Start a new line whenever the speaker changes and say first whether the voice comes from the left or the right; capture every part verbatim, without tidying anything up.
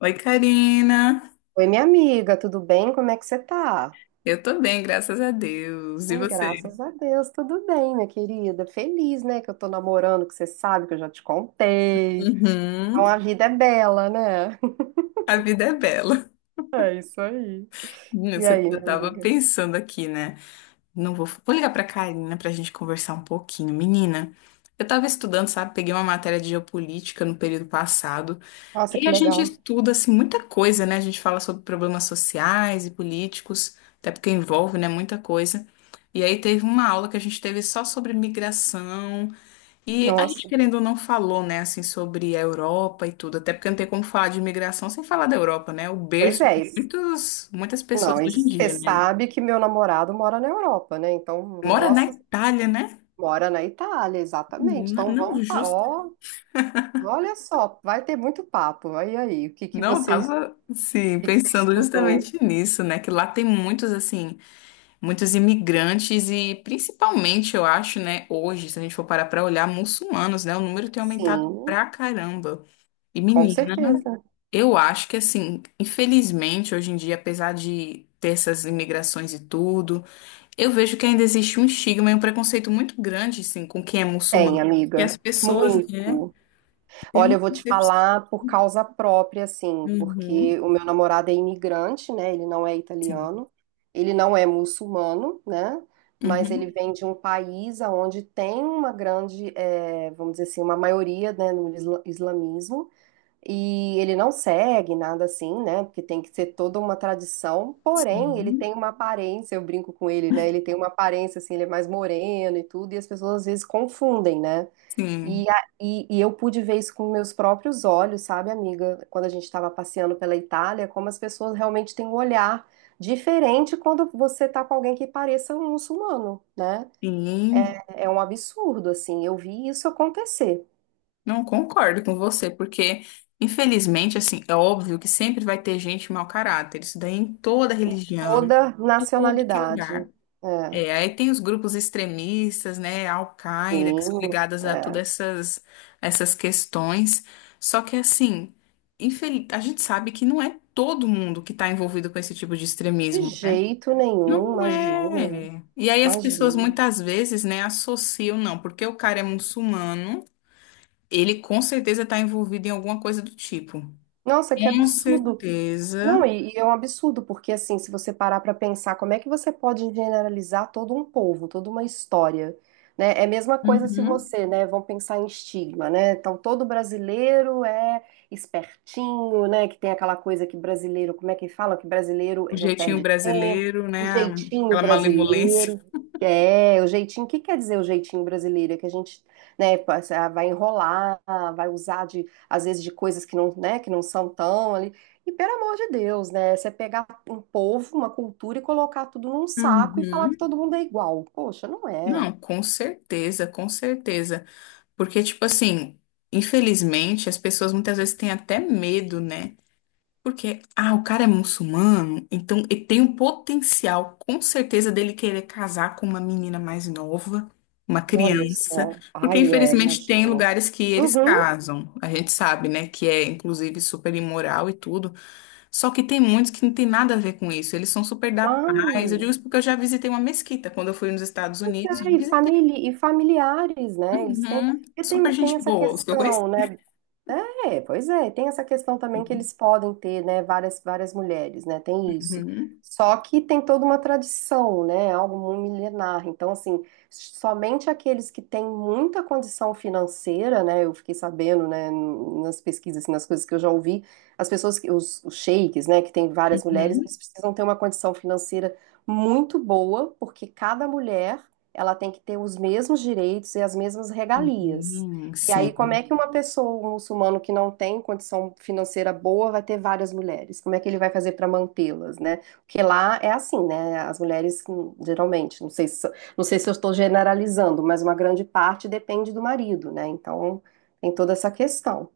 left: Oi, Karina.
right: Oi, minha amiga, tudo bem? Como é que você tá?
left: Eu tô bem, graças a Deus. E
right: Hum,
left: você?
right: graças a Deus, tudo bem, minha querida. Feliz, né, que eu tô namorando, que você sabe que eu já te contei.
left: Uhum.
right: Então a vida é bela, né?
left: A vida é bela.
right: É isso aí.
left: Hum,
right: E
left: você-
right: aí,
left: Eu
right: minha
left: tava
right: amiga?
left: pensando aqui, né? Não vou, Vou ligar pra Karina pra gente conversar um pouquinho. Menina, eu tava estudando, sabe? Peguei uma matéria de geopolítica no período passado.
right: Nossa,
left: E
right: que
left: a gente
right: legal.
left: estuda, assim, muita coisa, né? A gente fala sobre problemas sociais e políticos, até porque envolve, né, muita coisa. E aí teve uma aula que a gente teve só sobre migração. E a gente,
right: Nossa,
left: querendo ou não, falou, né, assim, sobre a Europa e tudo, até porque não tem como falar de imigração sem falar da Europa, né? O
right: pois
left: berço
right: é.
left: de
right: isso-
left: muitos, muitas
right: Não,
left: pessoas hoje em
right: isso- você
left: dia, né?
right: sabe que meu namorado mora na Europa, né? Então,
left: Mora na
right: nossa,
left: Itália, né?
right: mora na Itália, exatamente.
left: Não,
right: Então
left: não
right: vamos, fa-
left: justo.
right: ó, olha só, vai ter muito papo. Aí, aí, o que que
left: Não, eu
right: você, o
left: tava, sim,
right: que que você
left: pensando
right: estudou?
left: justamente nisso, né? Que lá tem muitos, assim, muitos imigrantes e principalmente, eu acho, né, hoje, se a gente for parar pra olhar, muçulmanos, né? O número tem aumentado
right: Sim.
left: pra caramba. E
right: Com
left: menina.
right: certeza.
left: Eu acho que, assim, infelizmente, hoje em dia, apesar de ter essas imigrações e tudo, eu vejo que ainda existe um estigma e um preconceito muito grande, assim, com quem é
right: Tem,
left: muçulmano. Que
right: amiga.
left: as pessoas, né,
right: Muito.
left: têm
right: Olha,
left: uma
right: eu vou te
left: concepção.
right: falar por causa própria, assim,
left: Uhum,
right: porque o meu namorado é imigrante, né? Ele não é
left: sim.
right: italiano, ele não é muçulmano, né? Mas ele
left: Uhum,
right: vem de um país onde tem uma grande, eh, vamos dizer assim, uma maioria, né, no isla- islamismo. E ele não segue nada assim, né? Porque tem que ser toda uma tradição. Porém, ele tem
left: sim.
right: uma aparência, eu brinco com ele, né? Ele tem uma aparência assim, ele é mais moreno e tudo, e as pessoas às vezes confundem, né?
left: Sim.
right: E, a- e, e eu pude ver isso com meus próprios olhos, sabe, amiga? Quando a gente estava passeando pela Itália, como as pessoas realmente têm um olhar diferente quando você tá com alguém que pareça um muçulmano, né?
left: Sim.
right: É, é um absurdo, assim. Eu vi isso acontecer.
left: Não concordo com você, porque, infelizmente, assim, é óbvio que sempre vai ter gente mau caráter. Isso daí em toda religião,
right: Toda
left: tudo que é
right: nacionalidade.
left: lugar.
right: É.
left: É, aí tem os grupos extremistas, né, a Al-Qaeda, que são
right: Sim,
left: ligadas a
right: é.
left: todas essas, essas questões. Só que, assim, infel- a gente sabe que não é todo mundo que está envolvido com esse tipo de
right: De
left: extremismo, né?
right: jeito
left: Não
right: nenhum, imagina,
left: é. E aí as pessoas
right: imagina.
left: muitas vezes, né, associam, não, porque o cara é muçulmano, ele com certeza está envolvido em alguma coisa do tipo.
right: Nossa, que
left: Com
right: absurdo. Não,
left: certeza.
right: e, e é um absurdo, porque assim, se você parar para pensar, como é que você pode generalizar todo um povo, toda uma história, né? É a mesma coisa se
left: Uhum.
right: você, né, vamos pensar em estigma, né? Então, todo brasileiro é espertinho, né, que tem aquela coisa que brasileiro, como é que fala? Que brasileiro
left: O
right: não
left: jeitinho
right: perde tempo,
left: brasileiro,
right: o
left: né,
right: jeitinho
left: aquela malemolência.
right: brasileiro. É, o jeitinho, o que quer dizer o jeitinho brasileiro? É que a gente, né, passa- vai enrolar, vai usar de, às vezes, de coisas que não, né, que não são tão ali. E pelo amor de Deus, né? Você pegar um povo, uma cultura e colocar tudo num saco e falar que
left: Uhum.
right: todo mundo é igual. Poxa, não é.
left: Não, com certeza, com certeza. Porque, tipo assim, infelizmente, as pessoas muitas vezes têm até medo, né? Porque, ah, o cara é muçulmano, então ele tem o potencial, com certeza, dele querer casar com uma menina mais nova, uma
right: Olha
left: criança.
right: só.
left: Porque,
right: Ai, é,
left: infelizmente, tem
right: imagina.
left: lugares que eles
right: Uhum,
left: casam. A gente sabe, né? Que é, inclusive, super imoral e tudo. Só que tem muitos que não tem nada a ver com isso. Eles são super da paz. Eu digo
right: claro.
left: isso porque eu já visitei uma mesquita quando eu fui nos Estados
right: Pois
left: Unidos.
right: é, e, famili e familiares, né? Eles têm.
left: Uhum.
right: Porque tem,
left: Super
right: tem
left: gente
right: essa
left: boa, os que eu conheci.
right: questão, né? É, pois é, tem essa questão também que eles podem ter, né, várias, várias mulheres, né, tem isso.
left: Uhum.
right: Só que tem toda uma tradição, né, algo muito milenar. Então, assim, somente aqueles que têm muita condição financeira, né, eu fiquei sabendo, né, nas pesquisas, assim, nas coisas que eu já ouvi, as pessoas, que- os, os sheiks, né, que tem várias mulheres, eles
left: Uhum.
right: precisam ter uma condição financeira muito boa, porque cada mulher, ela tem que ter os mesmos direitos e as mesmas regalias.
left: Sim,
right: E aí, como
left: sim.
right: é que uma pessoa, um muçulmano que não tem condição financeira boa, vai ter várias mulheres? Como é que ele vai fazer para mantê-las, né? Porque lá é assim, né? As mulheres, hum, geralmente, não sei se, não sei se eu estou generalizando, mas uma grande parte depende do marido, né? Então, tem toda essa questão.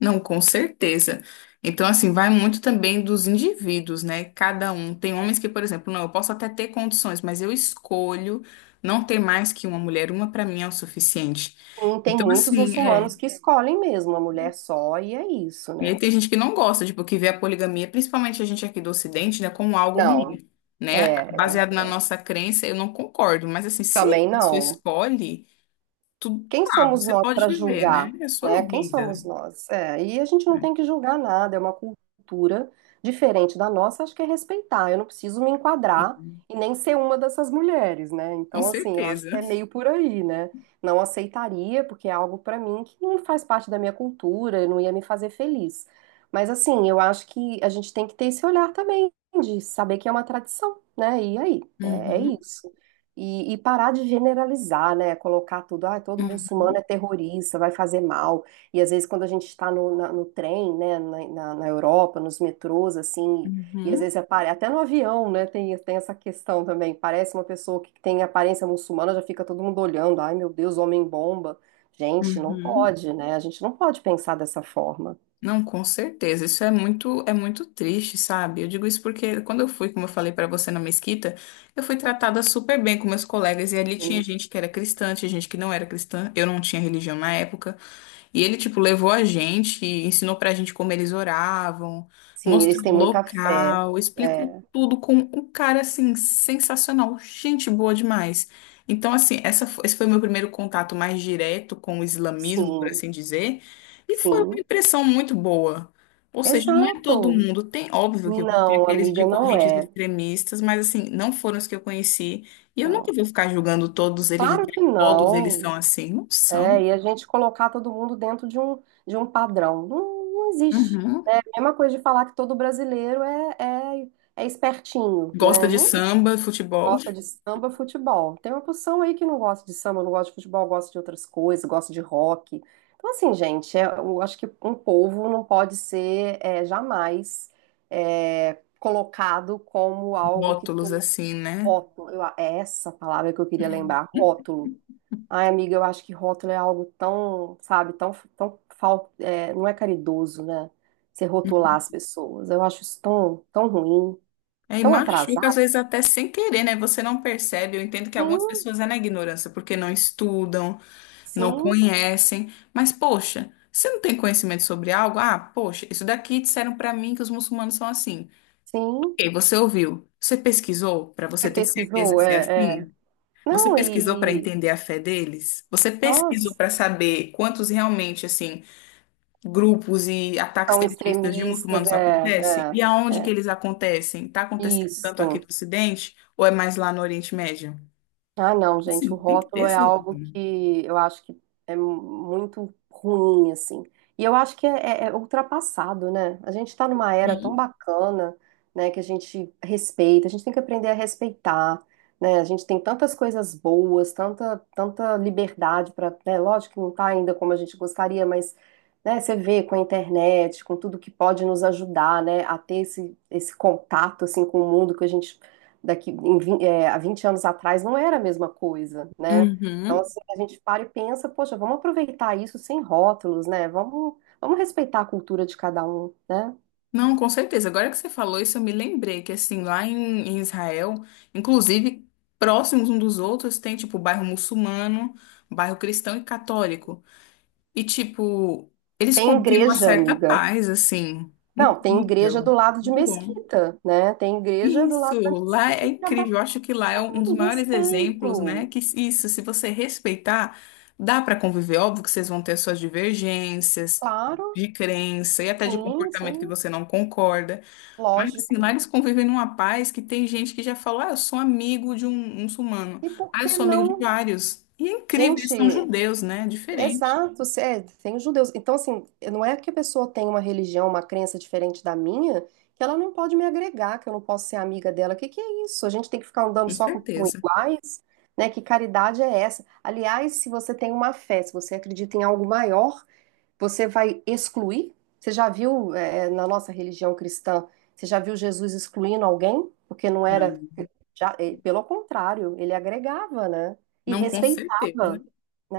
left: Não, com certeza. Então, assim, vai muito também dos indivíduos, né? Cada um. Tem homens que, por exemplo, não, eu posso até ter condições, mas eu escolho não ter mais que uma mulher. Uma pra mim é o suficiente.
right: E tem
left: Então,
right: muitos
left: assim, é.
right: muçulmanos que escolhem mesmo uma mulher só, e é isso,
left: E aí
right: né?
left: tem gente que não gosta, tipo, que vê a poligamia, principalmente a gente aqui do Ocidente, né, como algo
right: Não,
left: ruim, né?
right: é,
left: Baseado na nossa crença, eu não concordo. Mas, assim, se
right: também
left: a pessoa
right: não.
left: escolhe. Tudo
right: Quem
left: lá,
right: somos
left: você
right: nós
left: pode
right: para
left: viver, né?
right: julgar,
left: É
right: né?
left: sua
right: Quem
left: vida.
right: somos nós? É, e a gente não tem que julgar nada, é uma cultura diferente da nossa, acho que é respeitar. Eu não preciso me
left: Sim,
right: enquadrar e nem ser uma dessas mulheres, né?
left: com
right: Então, assim, eu acho
left: certeza.
right: que é meio por aí, né? Não aceitaria, porque é algo para mim que não faz parte da minha cultura, não ia me fazer feliz. Mas, assim, eu acho que a gente tem que ter esse olhar também, de saber que é uma tradição, né? E aí, é é
left: Uhum,
right: isso. E, e parar de generalizar, né? Colocar tudo, ah, todo muçulmano
left: uhum,
right: é terrorista, vai fazer mal. E às vezes quando a gente está no, na- no trem, né, na, na, na Europa, nos metrôs, assim, e às
left: uhum,
right: vezes apare... até no avião, né, tem, tem essa questão também. Parece uma pessoa que tem aparência muçulmana, já fica todo mundo olhando, ai meu Deus, homem bomba. Gente, não
left: uhum.
right: pode, né? A gente não pode pensar dessa forma.
left: Não, com certeza. Isso é muito, é muito triste, sabe? Eu digo isso porque quando eu fui, como eu falei pra você na mesquita, eu fui tratada super bem com meus colegas e ali tinha gente que era cristã, tinha gente que não era cristã. Eu não tinha religião na época. E ele, tipo, levou a gente, ensinou pra gente como eles oravam,
right: Sim, eles
left: mostrou
right: têm
left: o
right: muita fé.
left: local, explicou
right: É,
left: tudo com um cara, assim, sensacional, gente boa demais. Então, assim, essa, fo- esse foi o meu primeiro contato mais direto com o islamismo, por
right: sim,
left: assim dizer, e foi uma
right: sim.
left: impressão muito boa. Ou seja, não é todo
right: Exato.
left: mundo. Tem, óbvio que vão ter
right: Não,
left: aqueles de
right: amiga, não
left: correntes
right: é.
left: extremistas, mas, assim, não foram os que eu conheci. E eu nunca
right: Não.
left: vou ficar julgando todos eles,
right: Claro que
left: todos eles
right: não.
left: são assim. Não são.
right: É, e a gente colocar todo mundo dentro de um, de um padrão. Não, não existe.
left: Uhum.
right: É a mesma coisa de falar que todo brasileiro é, é, é espertinho,
left: Gosta
right: né?
left: de
right: Não é
left: samba, futebol,
right: gosta de samba, futebol. Tem uma porção aí que não gosta de samba, não gosta de futebol, gosta de outras coisas, gosta de rock. Então, assim, gente, é- eu acho que um povo não pode ser é, jamais é, colocado como algo que
left: rótulos
right: todo
left: assim, né?
right: rótulo. Eu- é essa palavra que eu queria lembrar, rótulo. Ai, amiga, eu acho que rótulo é algo tão, sabe, tão, tão fal... é, não é caridoso, né? Você rotular as pessoas. Eu acho isso tão, tão ruim,
left: É, e
right: tão atrasado.
left: machuca às vezes até sem querer, né? Você não percebe. Eu entendo que algumas
right: Sim,
left: pessoas é na ignorância, porque não estudam, não
right: sim,
left: conhecem. Mas, poxa, você não tem conhecimento sobre algo? Ah, poxa, isso daqui disseram pra mim que os muçulmanos são assim.
right: sim.
left: Ok, você ouviu? Você pesquisou pra você
right: Você
left: ter certeza
right: pesquisou?
left: se é
right: É, é.
left: assim? Você
right: Não,
left: pesquisou pra
right: e, e
left: entender a fé deles? Você pesquisou
right: nós
left: pra saber quantos realmente, assim, grupos e ataques
right: são
left: terroristas de
right: extremistas,
left: muçulmanos
right: é,
left: acontecem? E
right: é,
left: aonde
right: é.
left: que eles acontecem? Está acontecendo tanto aqui no
right: Isso.
left: Ocidente ou é mais lá no Oriente Médio?
right: Ah, não,
left: Assim,
right: gente, o
left: tem que ter
right: rótulo é
left: esse lugar.
right: algo que eu acho que é muito ruim, assim. E eu acho que é, é- é ultrapassado, né? A gente está numa era tão
left: Sim.
right: bacana, né, que a gente respeita, a gente tem que aprender a respeitar, né? A gente tem tantas coisas boas, tanta, tanta liberdade para, né? Lógico que não tá ainda como a gente gostaria, mas, né, você vê com a internet, com tudo que pode nos ajudar, né, a ter esse, esse contato, assim, com o mundo que a gente daqui em, vin- é, há vinte anos atrás não era a mesma coisa, né? Então,
left: Uhum.
right: assim, a gente para e pensa, poxa, vamos aproveitar isso sem rótulos, né? Vamos, vamos respeitar a cultura de cada um, né?
left: Não, com certeza. Agora que você falou isso, eu me lembrei que, assim, lá em, em Israel, inclusive, próximos um dos outros, tem, tipo, bairro muçulmano, bairro cristão e católico. E, tipo, eles
right: Tem
left: convivem uma
right: igreja,
left: certa
right: amiga.
left: paz, assim.
right: Não, tem igreja do
left: Incrível.
right: lado de
left: Muito bom.
right: Mesquita, né? Tem igreja do
left: Isso,
right: lado da
left: lá é
right: Mesquita e cada
left: incrível. Eu acho que lá é um um dos
right: um
left: maiores exemplos, né?
right: respeito.
left: Que isso, se você respeitar, dá para conviver. Óbvio que vocês vão ter suas divergências
right: Claro,
left: de crença e até de
right: sim,
left: comportamento que
right: sim,
left: você não concorda. Mas assim, lá
right: lógico.
left: eles convivem numa paz que tem gente que já falou: ah, eu sou amigo de um um muçulmano.
right: E por
left: Ah, eu
right: que
left: sou amigo de
right: não?
left: vários. E é incrível, eles são
right: Gente,
left: judeus, né? Diferente,
right: exato, se- é, tem judeus. Então, assim, não é que a pessoa tem uma religião, uma crença diferente da minha, que ela não pode me agregar, que eu não posso ser amiga dela. Que que é isso? A gente tem que ficar andando
left: com
right: só com, com
left: certeza.
right: iguais, né? Que caridade é essa? Aliás, se você tem uma fé, se você acredita em algo maior, você vai excluir? Você já viu, é, na nossa religião cristã, você já viu Jesus excluindo alguém? Porque não era,
left: Não,
right: já, eh, pelo contrário, ele agregava, né? E
left: não com certeza.
right: respeitava,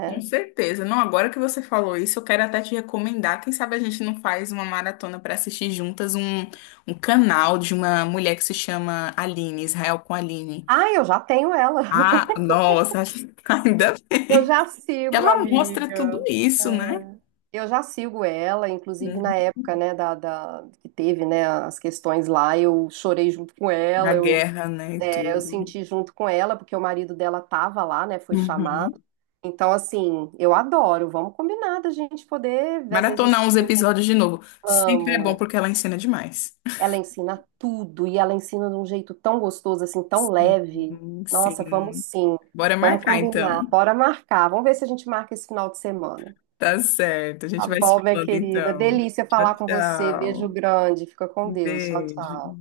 left: Com certeza. Não, agora que você falou isso, eu quero até te recomendar. Quem sabe a gente não faz uma maratona para assistir juntas um, um canal de uma mulher que se chama Aline, Israel com Aline.
right: Ah, eu já tenho ela.
left: Ah, nossa, ainda
right: Eu já sigo,
left: ela mostra tudo
right: amiga.
left: isso, né?
right: É, eu já sigo ela, inclusive
left: Uhum.
right: na época, né, da, da- que teve, né, as questões lá, eu chorei junto com
left: A
right: ela, eu,
left: guerra, né, e
right: é, eu
left: tudo.
right: senti junto com ela, porque o marido dela tava lá, né, foi chamado.
left: Uhum.
right: Então, assim, eu adoro, vamos combinar da gente poder, às vezes,
left: Maratonar
right: esse-
left: uns episódios de novo. Sempre é bom
right: vamos.
left: porque ela ensina demais.
right: Ela ensina tudo e ela ensina de um jeito tão gostoso, assim, tão
left: Sim,
right: leve. Nossa, vamos
left: sim.
right: sim.
left: Bora
right: Vamos
left: marcar então.
right: combinar. Bora marcar. Vamos ver se a gente marca esse final de semana.
left: Tá certo. A
right: Tá
left: gente vai se
right: bom, minha
left: falando
right: querida.
left: então.
right: Delícia
left: Tchau,
right: falar com você. Beijo
left: tchau.
right: grande. Fica com Deus. Tchau,
left: Entende?
right: tchau.